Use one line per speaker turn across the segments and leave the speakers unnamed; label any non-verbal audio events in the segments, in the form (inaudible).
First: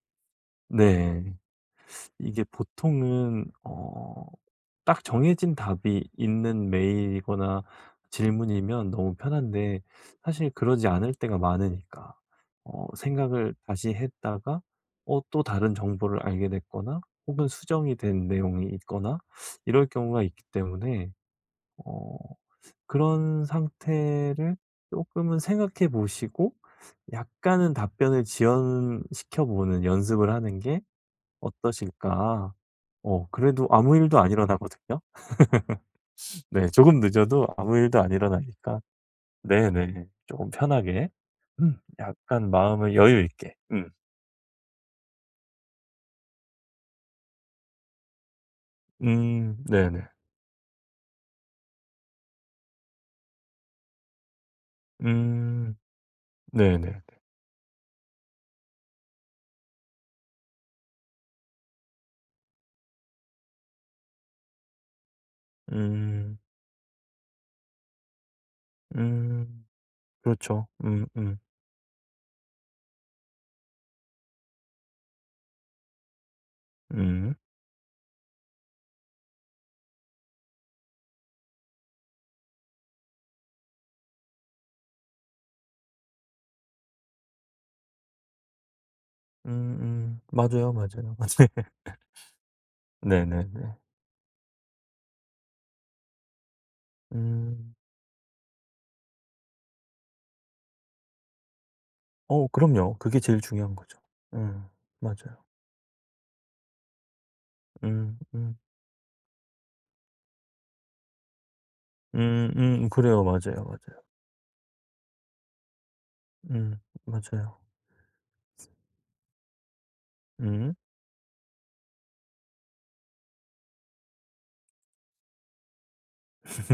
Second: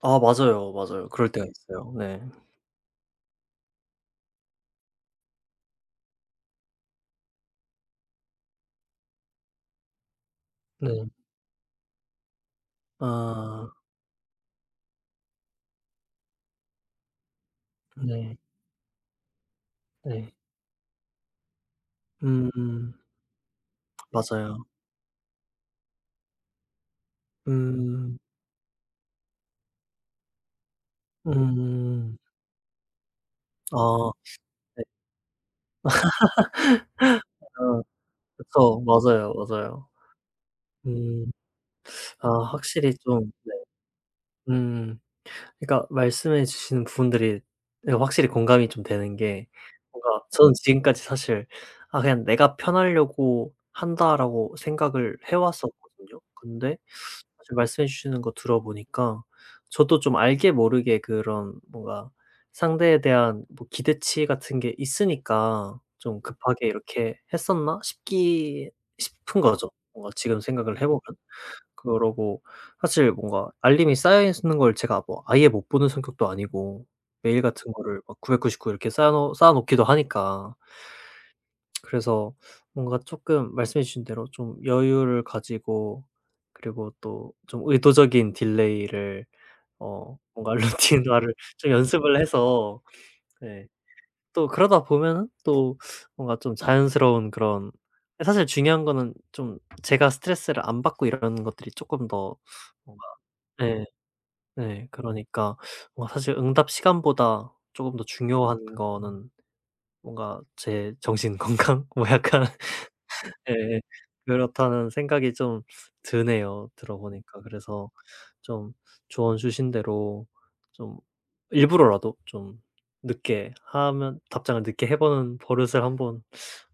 아. 맞아요, 맞아요.
네.
그럴 때가 있어요. 네.
이게 보통은 어 딱 정해진 답이 있는 메일이거나 질문이면 너무 편한데 사실 그러지
네.
않을 때가 많으니까 어 생각을
아.
다시 했다가 어 또 다른 정보를 알게 됐거나 혹은 수정이 된
네.
내용이 있거나 이럴 경우가
네.
있기 때문에 어
음.
그런 상태를
맞아요.
쪼끔은 생각해 보시고 약간은
음.
답변을 지연시켜 보는 연습을 하는 게
음.
어떠실까. 어 그래도 아무
어. 네.
일도 안
(laughs)
일어나거든요. (laughs) 네. 조금 늦어도 아무
아
일도 안 일어나니까.
그쵸. 맞아요, 맞아요.
네네. 쪼금 편하게.
음.
음
아
약간
확실히
마음을
좀 네.
여유있게 음.
음. 그니까 말씀해 주신 분들이 네 확실히 공감이 좀 되는 게
음. 네네.
뭔가 저는 지금까지 사실 '아 그냥 내가 편하려고 한다.'라고 생각을 해
음.
왔었거든요. 근데
네네네.
아 저 말씀해 주시는 거 들어보니까 저도 좀 알게 모르게 그런 뭔가 상대에 대한 뭐 기대치 같은 게 있으니까 좀
음.
급하게 이렇게 했었나 싶기 싶은
음.
거죠. 뭔가 지금
그렇죠.
생각을 해보면.
음음.
그러고 사실 뭔가 알림이 쌓여 있는 걸 제가 뭐 아예 못 보는 성격도 아니고
음.
메일 같은 거를 막 999 이렇게 쌓여 쌓아 놓기도 하니까. 그래서 뭔가 쪼끔 말씀해 주신 대로 좀 여유를 가지고 그리고 또 좀 의도적인 딜레이를 어
음음.
뭔가
맞아요, 맞아요. 맞
루틴화를 좀
(laughs)
연습을 해서 네
네네네.
또 그러다 보면은 또 뭔가 좀 자연스러운 그런
음.
아 사실 중요한 거는 좀 제가 스트레스를 안 받고 일하는 것들이 쪼끔 더
어 그럼요.
뭔가
그게 제일 중요한
네
거죠. 음.
네
맞아요.
그러니까 뭔가 사실 응답 시간보다 쪼금 더
음음.
중요한 거는 뭔가 제 정신 건강 뭐 약간
음음. 그래요. 맞아요,
예
맞아요.
그렇다는 생각이 좀 드네요
음.
들어 보니까
맞아요.
그래서 좀 조언 주신 대로
음.
좀 일부러라도 좀 늦게 하면 답장을 늦게 해 보는 버릇을 한번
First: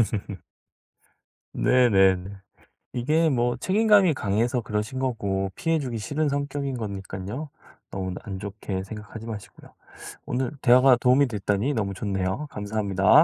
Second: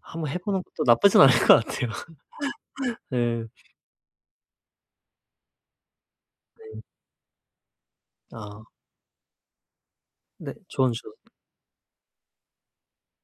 한번 해 보는 것도 나쁘진 않을 것 같아요.
네네네.
(laughs)
이게
네.
뭐 책임감이 강해서 그러신 거고 피해주기 싫은 성격인
네.
거니깐요 너무 안
아.
좋게 생각하지 마시고요. 오늘
네. 조언
대화가
주셔서
도움이 됐다니 너무 좋네요. 감사합니다.